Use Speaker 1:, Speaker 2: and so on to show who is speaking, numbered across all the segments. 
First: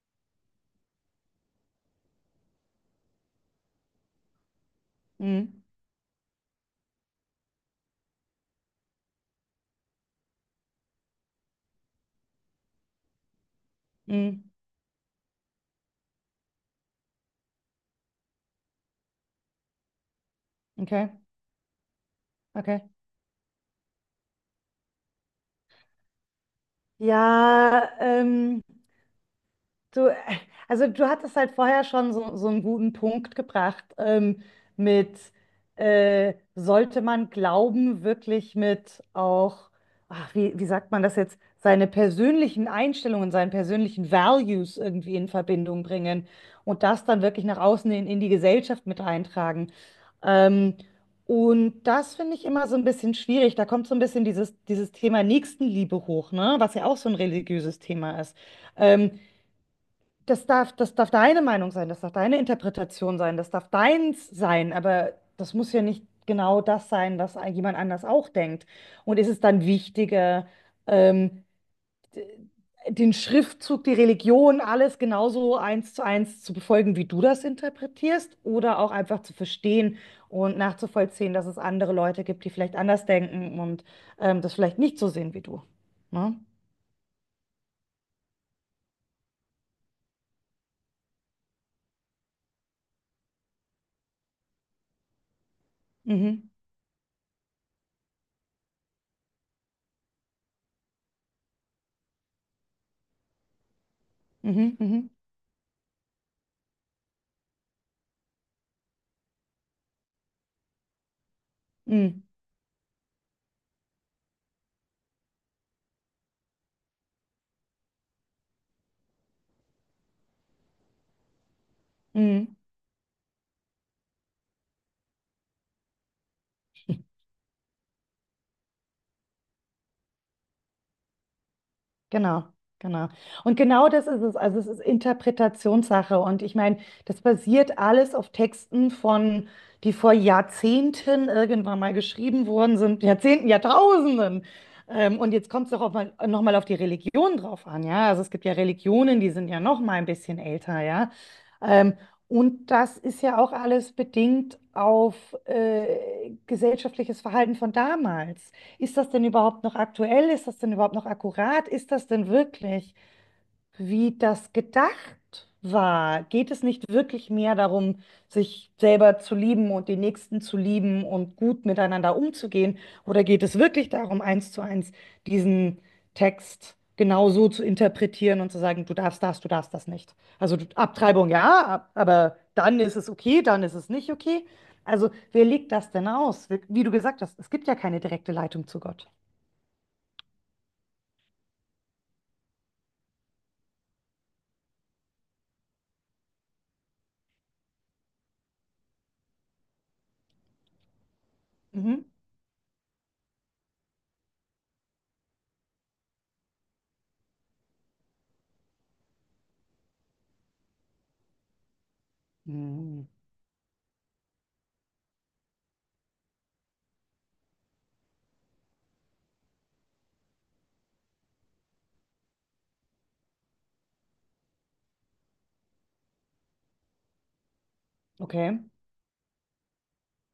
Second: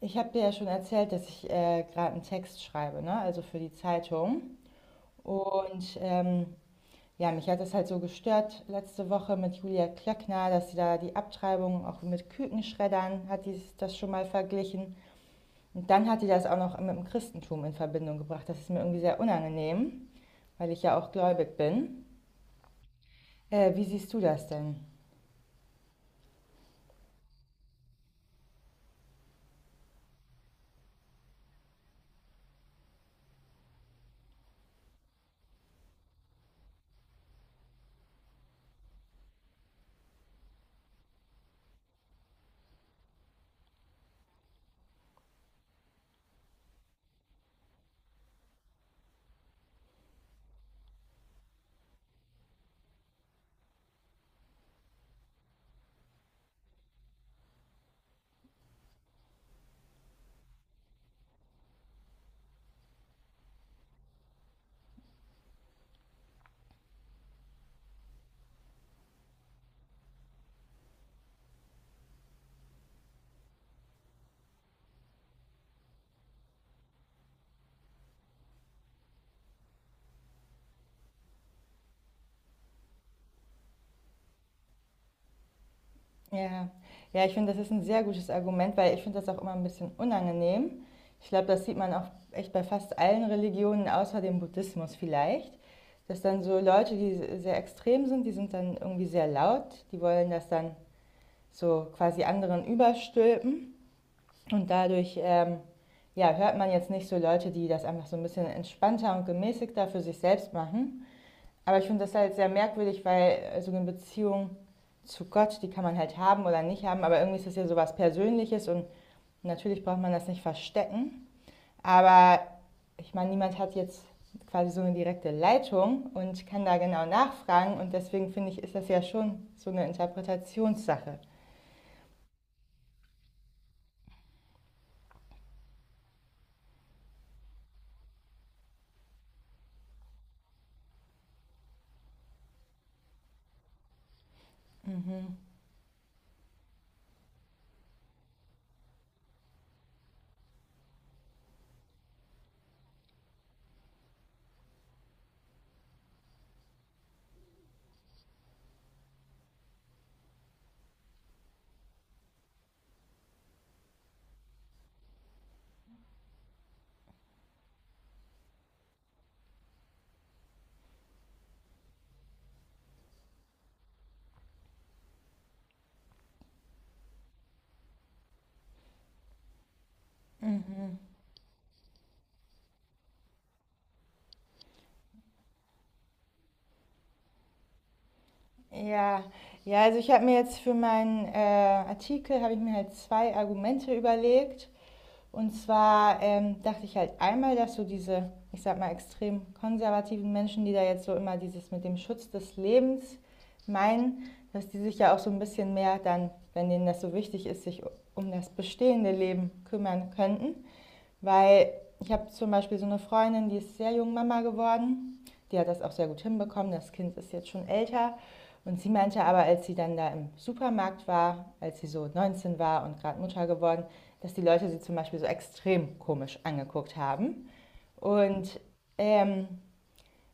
Speaker 1: Ich habe dir ja schon erzählt, dass ich gerade einen Text schreibe, ne? Also für die Zeitung.
Speaker 2: Mhm.
Speaker 1: Und ähm, ja, mich hat das halt so gestört letzte Woche mit Julia Klöckner, dass sie da die Abtreibung auch mit Kükenschreddern hat, die das schon mal
Speaker 2: Mhm.
Speaker 1: verglichen. Und dann hat die das auch noch mit dem Christentum in Verbindung gebracht. Das ist mir irgendwie sehr unangenehm, weil ich ja
Speaker 2: Okay,
Speaker 1: auch gläubig bin.
Speaker 2: okay.
Speaker 1: Wie siehst du das denn?
Speaker 2: Ja, du, also du hattest halt vorher schon so, so einen guten Punkt gebracht, mit sollte man Glauben wirklich mit auch, ach, wie sagt man das jetzt, seine persönlichen Einstellungen, seinen persönlichen Values irgendwie in Verbindung bringen und das dann wirklich nach außen in die Gesellschaft mit eintragen. Ähm, und das finde ich immer so ein bisschen schwierig. Da kommt so ein bisschen dieses Thema Nächstenliebe hoch, ne? Was ja auch so ein religiöses Thema ist. Ähm, das darf deine Meinung sein, das darf deine Interpretation sein, das darf deins sein, aber das muss ja nicht genau das sein, was jemand anders auch denkt. Und ist es dann wichtiger, ähm, d- den Schriftzug, die Religion, alles genauso eins zu befolgen, wie du das interpretierst, oder auch einfach zu verstehen und nachzuvollziehen, dass es andere Leute gibt, die vielleicht anders denken und das vielleicht nicht so sehen wie du. Ne?
Speaker 1: Ja, ja, ich finde, das ist ein sehr gutes Argument, weil ich finde das auch immer ein bisschen unangenehm. Ich glaube, das sieht man auch echt bei fast allen Religionen außer dem Buddhismus vielleicht, dass dann
Speaker 2: Mhm.
Speaker 1: so Leute, die sehr extrem sind, die sind dann irgendwie sehr laut, die wollen das dann so quasi anderen überstülpen, und
Speaker 2: Mhm. Mhm.
Speaker 1: dadurch ja, hört man jetzt nicht so Leute, die das einfach so ein bisschen entspannter und gemäßigter für sich selbst machen. Aber ich finde das
Speaker 2: Mhm.
Speaker 1: halt sehr merkwürdig, weil so eine Beziehung zu Gott, die kann man halt haben oder nicht haben, aber irgendwie ist das ja sowas Persönliches und natürlich braucht man das nicht verstecken.
Speaker 2: Mhm.
Speaker 1: Aber
Speaker 2: Mhm.
Speaker 1: ich meine, niemand hat jetzt quasi so eine direkte Leitung und kann da genau nachfragen, und deswegen finde ich, ist das ja schon so eine Interpretationssache.
Speaker 2: Genau, genau. Und genau das ist es. Also es ist Interpretationssache. Und ich meine, das basiert alles auf Texten von, die vor Jahrzehnten irgendwann mal geschrieben worden sind, Jahrzehnten, Jahrtausenden. Und
Speaker 1: Mhm.
Speaker 2: jetzt kommt es doch auch mal, noch mal auf die Religion drauf an, ja. Also es gibt ja Religionen, die sind ja noch mal ein bisschen älter, ja. Ähm, und das ist ja auch alles bedingt auf gesellschaftliches Verhalten von damals. Ist das denn überhaupt noch aktuell? Ist das denn überhaupt noch akkurat? Ist das denn wirklich, wie das gedacht war? Geht es nicht wirklich mehr darum, sich selber zu lieben und den Nächsten zu lieben und gut miteinander umzugehen? Oder geht es wirklich darum, eins zu eins diesen Text genau so zu interpretieren und zu sagen, du darfst das nicht? Also
Speaker 1: Mhm.
Speaker 2: Abtreibung ja, aber dann ist es okay, dann ist es nicht okay. Also wer legt das denn aus? Wie du gesagt hast, es gibt ja keine direkte Leitung zu Gott.
Speaker 1: Ja, ja, also ich habe mir jetzt für meinen Artikel, habe ich mir halt zwei Argumente überlegt. Und zwar dachte ich halt einmal, dass so diese, ich sag mal, extrem konservativen Menschen, die da jetzt so immer dieses mit dem
Speaker 2: Mhm.
Speaker 1: Schutz des Lebens meinen, dass die sich ja auch so ein bisschen mehr dann, wenn denen das so wichtig ist, sich um das bestehende Leben kümmern könnten. Weil ich habe zum Beispiel so eine
Speaker 2: Mhm.
Speaker 1: Freundin, die ist sehr jung Mama geworden. Die hat das auch sehr gut hinbekommen. Das Kind ist jetzt schon älter. Und sie meinte aber, als sie dann da im Supermarkt war, als sie so 19 war und gerade Mutter geworden, dass die Leute sie zum Beispiel so extrem komisch angeguckt haben.
Speaker 2: Okay.
Speaker 1: Und ähm,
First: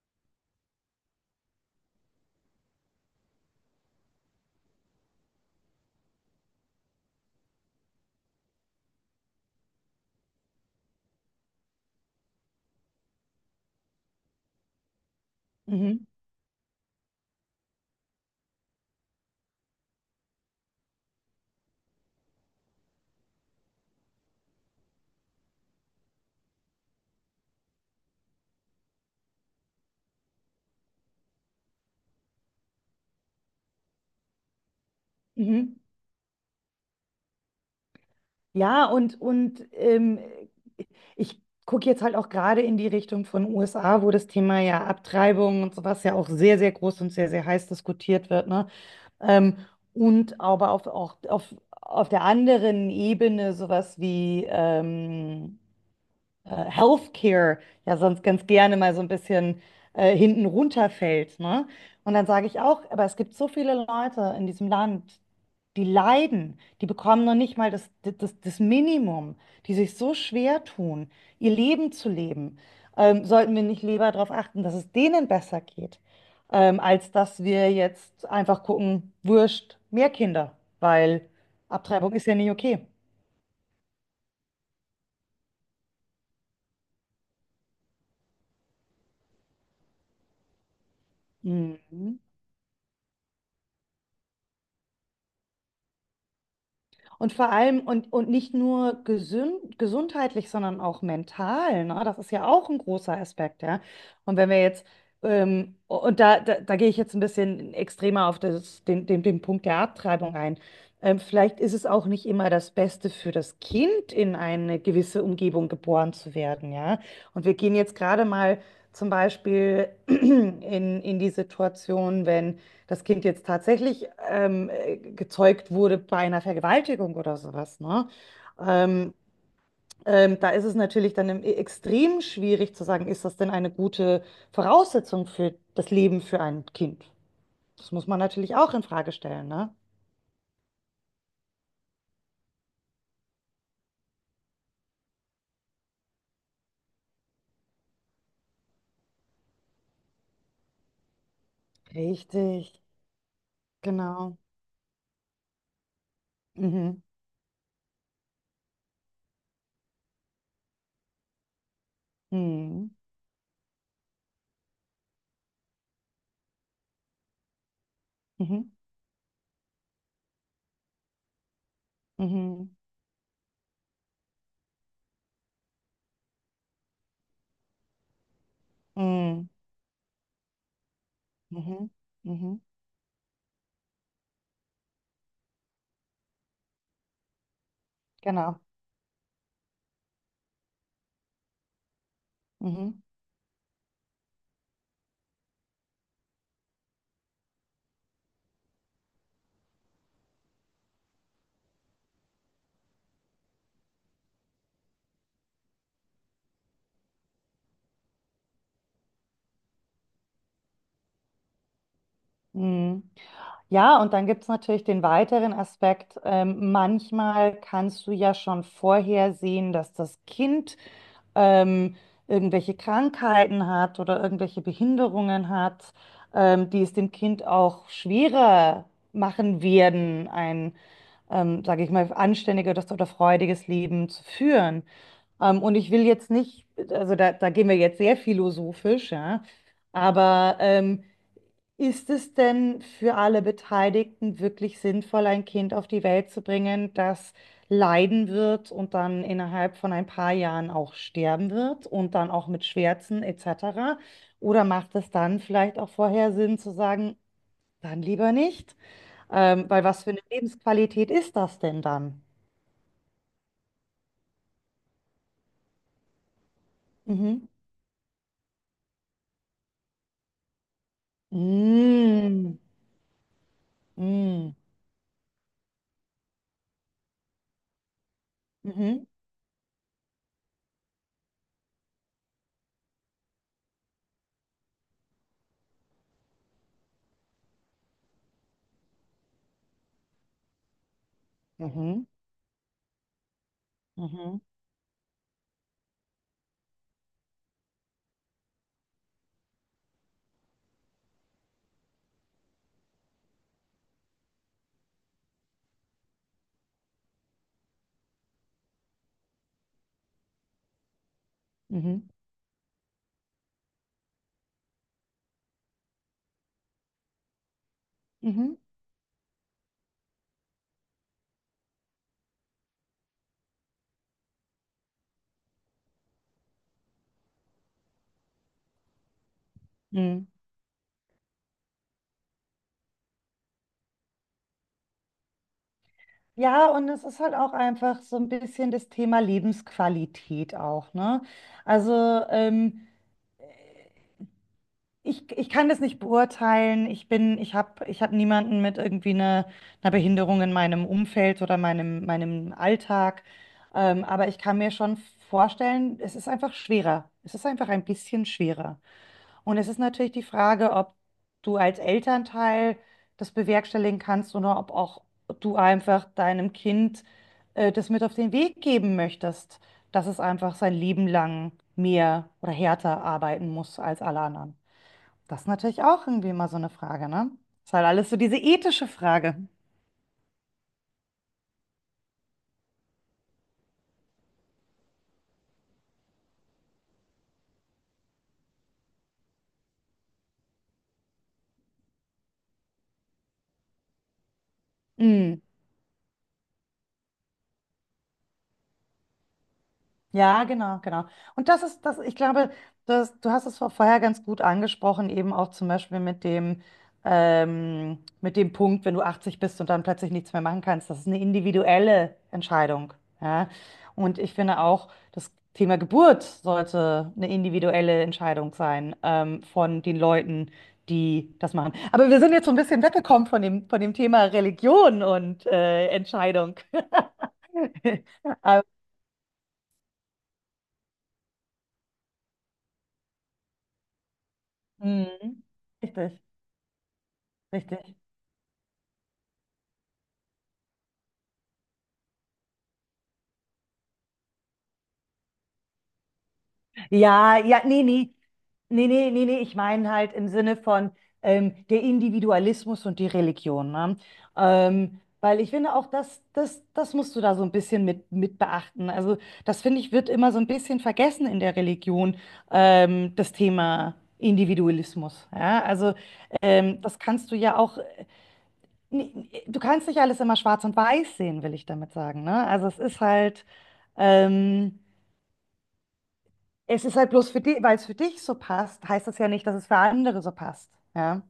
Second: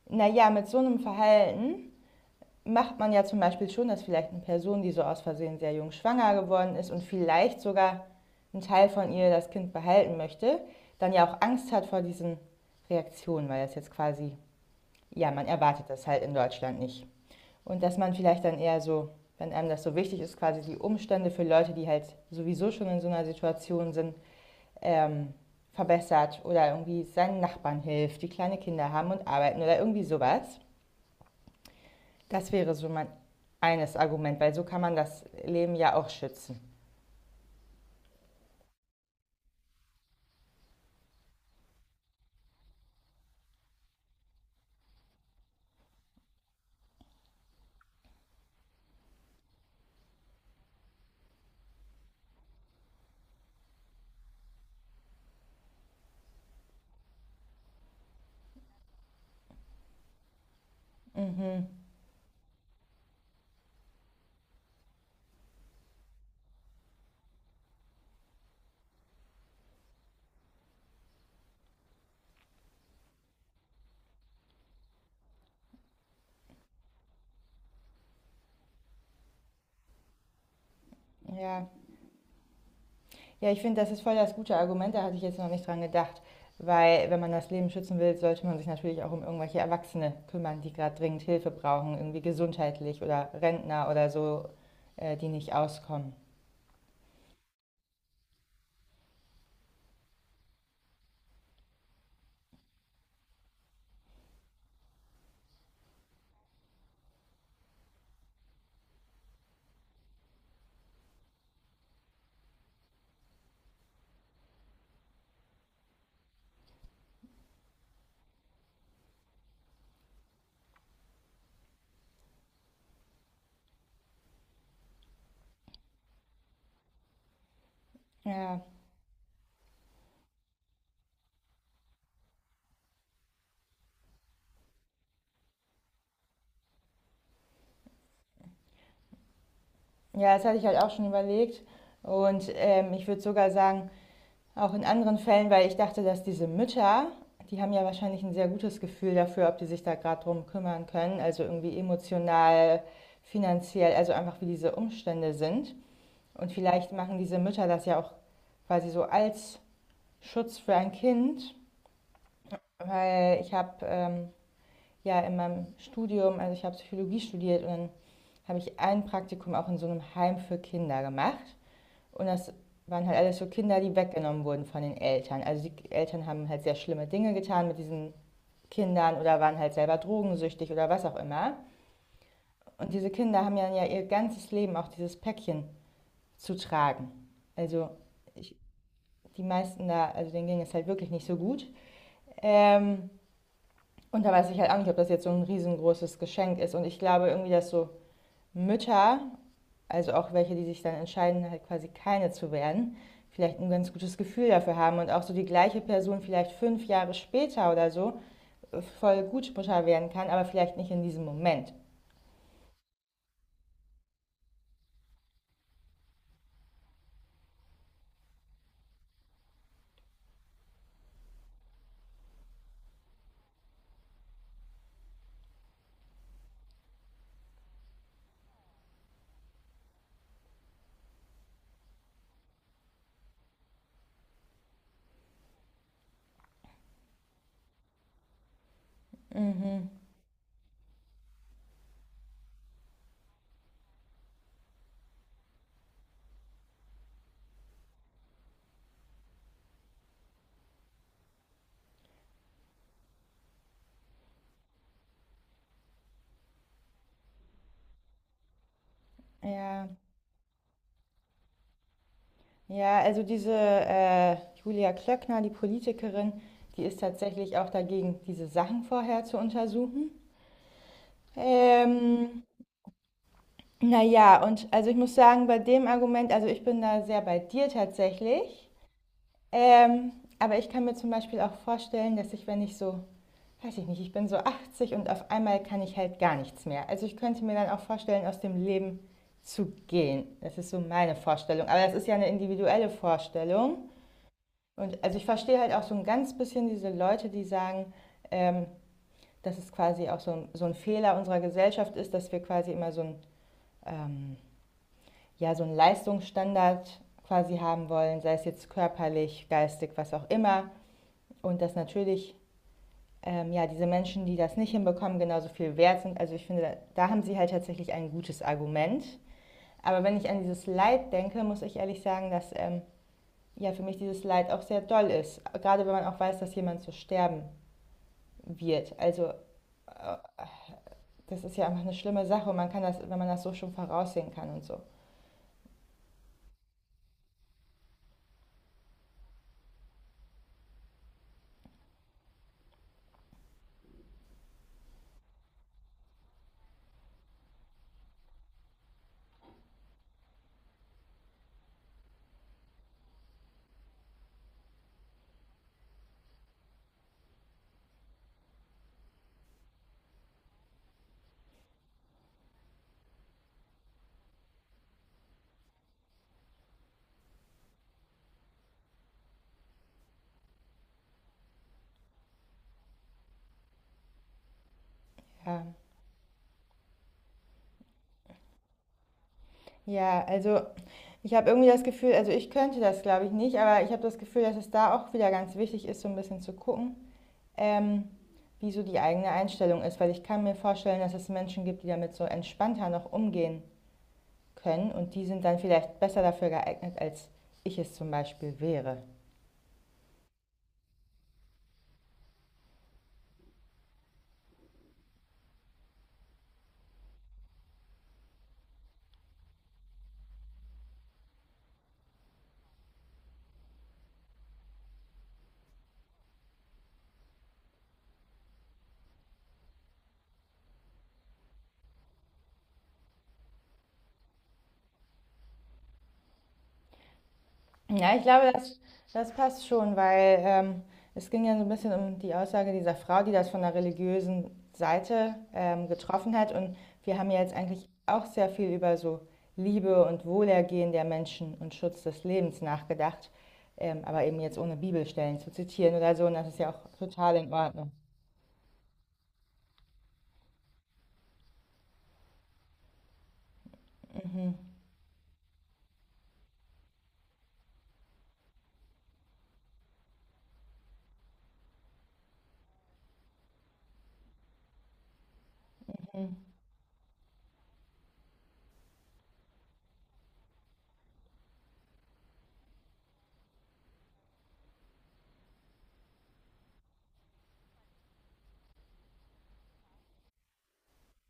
Speaker 1: naja, mit so einem Verhalten macht man ja zum Beispiel schon, dass vielleicht eine Person, die so aus Versehen sehr jung schwanger geworden ist und vielleicht sogar ein Teil von ihr das Kind behalten möchte, dann ja auch Angst hat vor diesen Reaktionen, weil das jetzt quasi, ja, man erwartet
Speaker 2: Mhm.
Speaker 1: das halt in Deutschland nicht. Und dass man vielleicht dann eher so, wenn einem das so wichtig ist, quasi die Umstände für Leute, die halt sowieso schon in so einer Situation sind, ähm, verbessert oder irgendwie seinen Nachbarn hilft, die kleine Kinder haben und arbeiten oder irgendwie sowas. Das wäre so mein eines Argument, weil so kann man das
Speaker 2: Mhm.
Speaker 1: Leben ja auch schützen.
Speaker 2: Ja, und ich gucke jetzt halt auch gerade in die Richtung von USA, wo das Thema ja Abtreibung und sowas ja auch sehr, sehr groß und sehr, sehr heiß diskutiert wird, ne? Ähm, und aber auf der anderen Ebene sowas wie Healthcare ja sonst ganz gerne mal so ein bisschen hinten runterfällt,
Speaker 1: Mhm.
Speaker 2: ne? Und dann sage ich auch, aber es gibt so viele Leute in diesem Land, die leiden, die bekommen noch nicht mal das Minimum, die sich so schwer tun, ihr Leben zu leben. Sollten wir nicht lieber darauf achten, dass es denen besser geht, als dass wir jetzt einfach gucken, wurscht, mehr Kinder, weil
Speaker 1: Ja.
Speaker 2: Abtreibung ist ja nicht okay.
Speaker 1: Ja, ich finde, das ist voll das gute Argument, da hatte ich jetzt noch nicht dran gedacht. Weil wenn man das Leben schützen will, sollte man sich natürlich auch um irgendwelche Erwachsene kümmern, die gerade dringend Hilfe brauchen,
Speaker 2: Mhm.
Speaker 1: irgendwie gesundheitlich oder Rentner oder so, die nicht auskommen.
Speaker 2: Und vor allem, und nicht nur gesundheitlich, sondern auch mental, ne? Das ist ja auch ein großer Aspekt, ja. Und wenn wir jetzt, und da gehe ich jetzt ein bisschen extremer auf den Punkt der Abtreibung ein. Vielleicht ist es auch nicht immer das Beste für das Kind, in eine gewisse Umgebung geboren zu werden, ja. Und wir gehen jetzt gerade mal zum Beispiel in die Situation, wenn das Kind jetzt tatsächlich gezeugt wurde bei einer Vergewaltigung oder sowas, ne?
Speaker 1: Ja.
Speaker 2: Ähm, da ist es natürlich dann extrem schwierig zu sagen, ist das denn eine gute Voraussetzung für das Leben für ein Kind? Das muss man natürlich auch in Frage stellen, ne?
Speaker 1: Ja, das hatte ich halt auch schon überlegt. Und ich würde sogar sagen, auch in anderen Fällen, weil ich dachte, dass diese Mütter, die haben ja wahrscheinlich ein sehr gutes Gefühl dafür, ob die sich da gerade drum kümmern können, also irgendwie emotional,
Speaker 2: Richtig,
Speaker 1: finanziell, also
Speaker 2: genau.
Speaker 1: einfach wie diese Umstände sind. Und vielleicht
Speaker 2: Mhm.
Speaker 1: machen diese Mütter das ja auch quasi so als Schutz für ein Kind,
Speaker 2: Mhm.
Speaker 1: weil ich habe ja in meinem Studium, also ich habe Psychologie studiert, und dann habe
Speaker 2: Mhm.
Speaker 1: ich ein Praktikum auch in so einem Heim für Kinder gemacht. Und das
Speaker 2: Mhm.
Speaker 1: waren halt alles so Kinder, die weggenommen wurden von den Eltern. Also die Eltern haben halt sehr schlimme Dinge getan mit diesen Kindern oder
Speaker 2: Mhm.
Speaker 1: waren halt selber drogensüchtig oder was auch immer.
Speaker 2: Mhm. Mhm.
Speaker 1: Und diese Kinder haben ja ihr ganzes Leben auch dieses Päckchen zu tragen. Also ich,
Speaker 2: Genau.
Speaker 1: die meisten da, also denen ging es halt wirklich nicht so gut.
Speaker 2: Mhm.
Speaker 1: Ähm, und da weiß ich halt auch nicht, ob das jetzt so ein riesengroßes Geschenk ist. Und ich glaube irgendwie, dass so Mütter, also auch welche, die sich dann entscheiden, halt quasi keine zu werden, vielleicht ein ganz gutes Gefühl dafür haben und auch so die gleiche Person vielleicht fünf Jahre später oder so voll Gutsprücher werden kann, aber vielleicht nicht in diesem Moment.
Speaker 2: Mhm. Ja, und dann gibt es natürlich den weiteren Aspekt. Manchmal kannst du ja schon vorher sehen, dass das Kind ähm, irgendwelche Krankheiten hat oder irgendwelche Behinderungen hat, die es dem Kind auch schwerer machen werden, sage ich mal, anständiges oder freudiges Leben zu führen. Und ich will jetzt nicht, also da gehen wir jetzt sehr philosophisch, ja,
Speaker 1: Mhm.
Speaker 2: aber ist es denn für alle Beteiligten wirklich sinnvoll, ein Kind auf die Welt zu bringen, das leiden wird und dann innerhalb von ein paar Jahren auch sterben wird und dann auch mit Schmerzen etc.? Oder macht es dann vielleicht auch vorher Sinn zu sagen, dann lieber nicht? Weil
Speaker 1: Ja,
Speaker 2: was für eine Lebensqualität ist das denn dann?
Speaker 1: ja, also diese Julia Klöckner, die Politikerin, die ist
Speaker 2: Mhm.
Speaker 1: tatsächlich auch dagegen, diese Sachen vorher zu untersuchen.
Speaker 2: Mm,
Speaker 1: Ähm, naja,
Speaker 2: mm,
Speaker 1: und also ich muss sagen, bei dem Argument, also ich bin da sehr bei dir tatsächlich.
Speaker 2: mhm,
Speaker 1: Ähm, aber ich kann mir zum Beispiel auch vorstellen, dass ich, wenn ich so, weiß ich nicht, ich bin so 80 und auf einmal kann ich halt gar nichts mehr. Also ich könnte mir dann auch vorstellen, aus dem Leben zu gehen. Das ist so meine Vorstellung. Aber das
Speaker 2: mhm,
Speaker 1: ist ja eine individuelle Vorstellung.
Speaker 2: mhm,
Speaker 1: Und also ich verstehe halt auch so ein ganz bisschen diese Leute, die sagen, ähm, dass es quasi auch so ein Fehler unserer Gesellschaft ist, dass wir quasi immer so ein, ähm, ja, so einen Leistungsstandard quasi haben wollen, sei es jetzt körperlich, geistig, was auch immer. Und dass
Speaker 2: mhm,
Speaker 1: natürlich ja, diese Menschen, die das nicht hinbekommen, genauso viel wert sind. Also ich finde, da haben sie halt tatsächlich ein
Speaker 2: mhm,
Speaker 1: gutes
Speaker 2: mhm.
Speaker 1: Argument. Aber wenn ich an dieses Leid denke, muss ich ehrlich sagen, dass ja, für mich dieses Leid auch sehr doll ist. Gerade wenn man auch weiß, dass jemand so sterben wird. Also äh,
Speaker 2: Mm.
Speaker 1: das ist ja einfach eine schlimme Sache, und man kann das, wenn man das so schon voraussehen kann und so.
Speaker 2: Ja, und es ist halt auch einfach so ein bisschen das Thema Lebensqualität auch, ne? Also ähm, ich kann das nicht beurteilen. Ich habe niemanden mit irgendwie einer Behinderung in meinem Umfeld oder meinem Alltag. Aber ich kann mir schon vorstellen, es ist einfach schwerer. Es ist einfach ein bisschen schwerer. Und es ist natürlich die Frage, ob du als Elternteil das bewerkstelligen kannst oder ob auch du einfach deinem Kind das mit auf den Weg geben möchtest, dass es einfach sein Leben lang mehr oder härter arbeiten muss als alle anderen. Das ist
Speaker 1: Ja.
Speaker 2: natürlich auch irgendwie mal so eine Frage, ne? Ist halt alles so diese ethische Frage.
Speaker 1: Ja, also ich habe irgendwie das Gefühl, also ich könnte das glaube ich nicht, aber ich habe das Gefühl, dass es da auch wieder ganz wichtig ist, so ein bisschen zu gucken, Ähm, wie so die eigene Einstellung ist, weil ich kann mir vorstellen, dass es Menschen gibt, die damit so entspannter noch umgehen können, und die
Speaker 2: Mm.
Speaker 1: sind dann vielleicht besser dafür geeignet, als ich es zum Beispiel wäre.
Speaker 2: Ja, genau, genau. Und das ist das, ich glaube, das, du hast es vorher ganz gut angesprochen, eben auch zum Beispiel mit dem Punkt, wenn du 80 bist und dann plötzlich nichts mehr machen kannst. Das ist eine individuelle Entscheidung. Ja? Und ich finde auch, das Thema Geburt sollte eine individuelle Entscheidung sein, von den Leuten, die das machen. Aber wir sind jetzt so ein bisschen weggekommen von dem Thema Religion und Entscheidung.
Speaker 1: Ja, ich glaube,
Speaker 2: Aber,
Speaker 1: das, das passt schon, weil es ging ja so ein bisschen um die Aussage dieser Frau, die das von der religiösen Seite
Speaker 2: mhm. Richtig.
Speaker 1: getroffen hat. Und wir haben ja jetzt eigentlich
Speaker 2: Richtig.
Speaker 1: auch sehr viel über so Liebe und Wohlergehen der Menschen und Schutz des Lebens nachgedacht, aber eben jetzt ohne Bibelstellen zu zitieren oder so. Und das ist ja auch total
Speaker 2: Ja,
Speaker 1: in
Speaker 2: ja, nee,
Speaker 1: Ordnung.
Speaker 2: nee. Nee, nee, nee, nee. Ich meine halt im Sinne von der Individualismus und die Religion, ne? Weil ich finde auch, das musst du da so ein bisschen mit beachten. Also, das finde ich, wird immer so ein bisschen vergessen in der Religion, das Thema Individualismus. Ja? Also,
Speaker 1: Mhm.
Speaker 2: das kannst du ja auch, nee, du kannst nicht alles immer schwarz und weiß sehen, will ich damit sagen, ne? Also, es ist halt. Ähm, Es ist halt bloß für dich, weil es für dich so passt, heißt das ja nicht, dass es für andere so passt. Ja.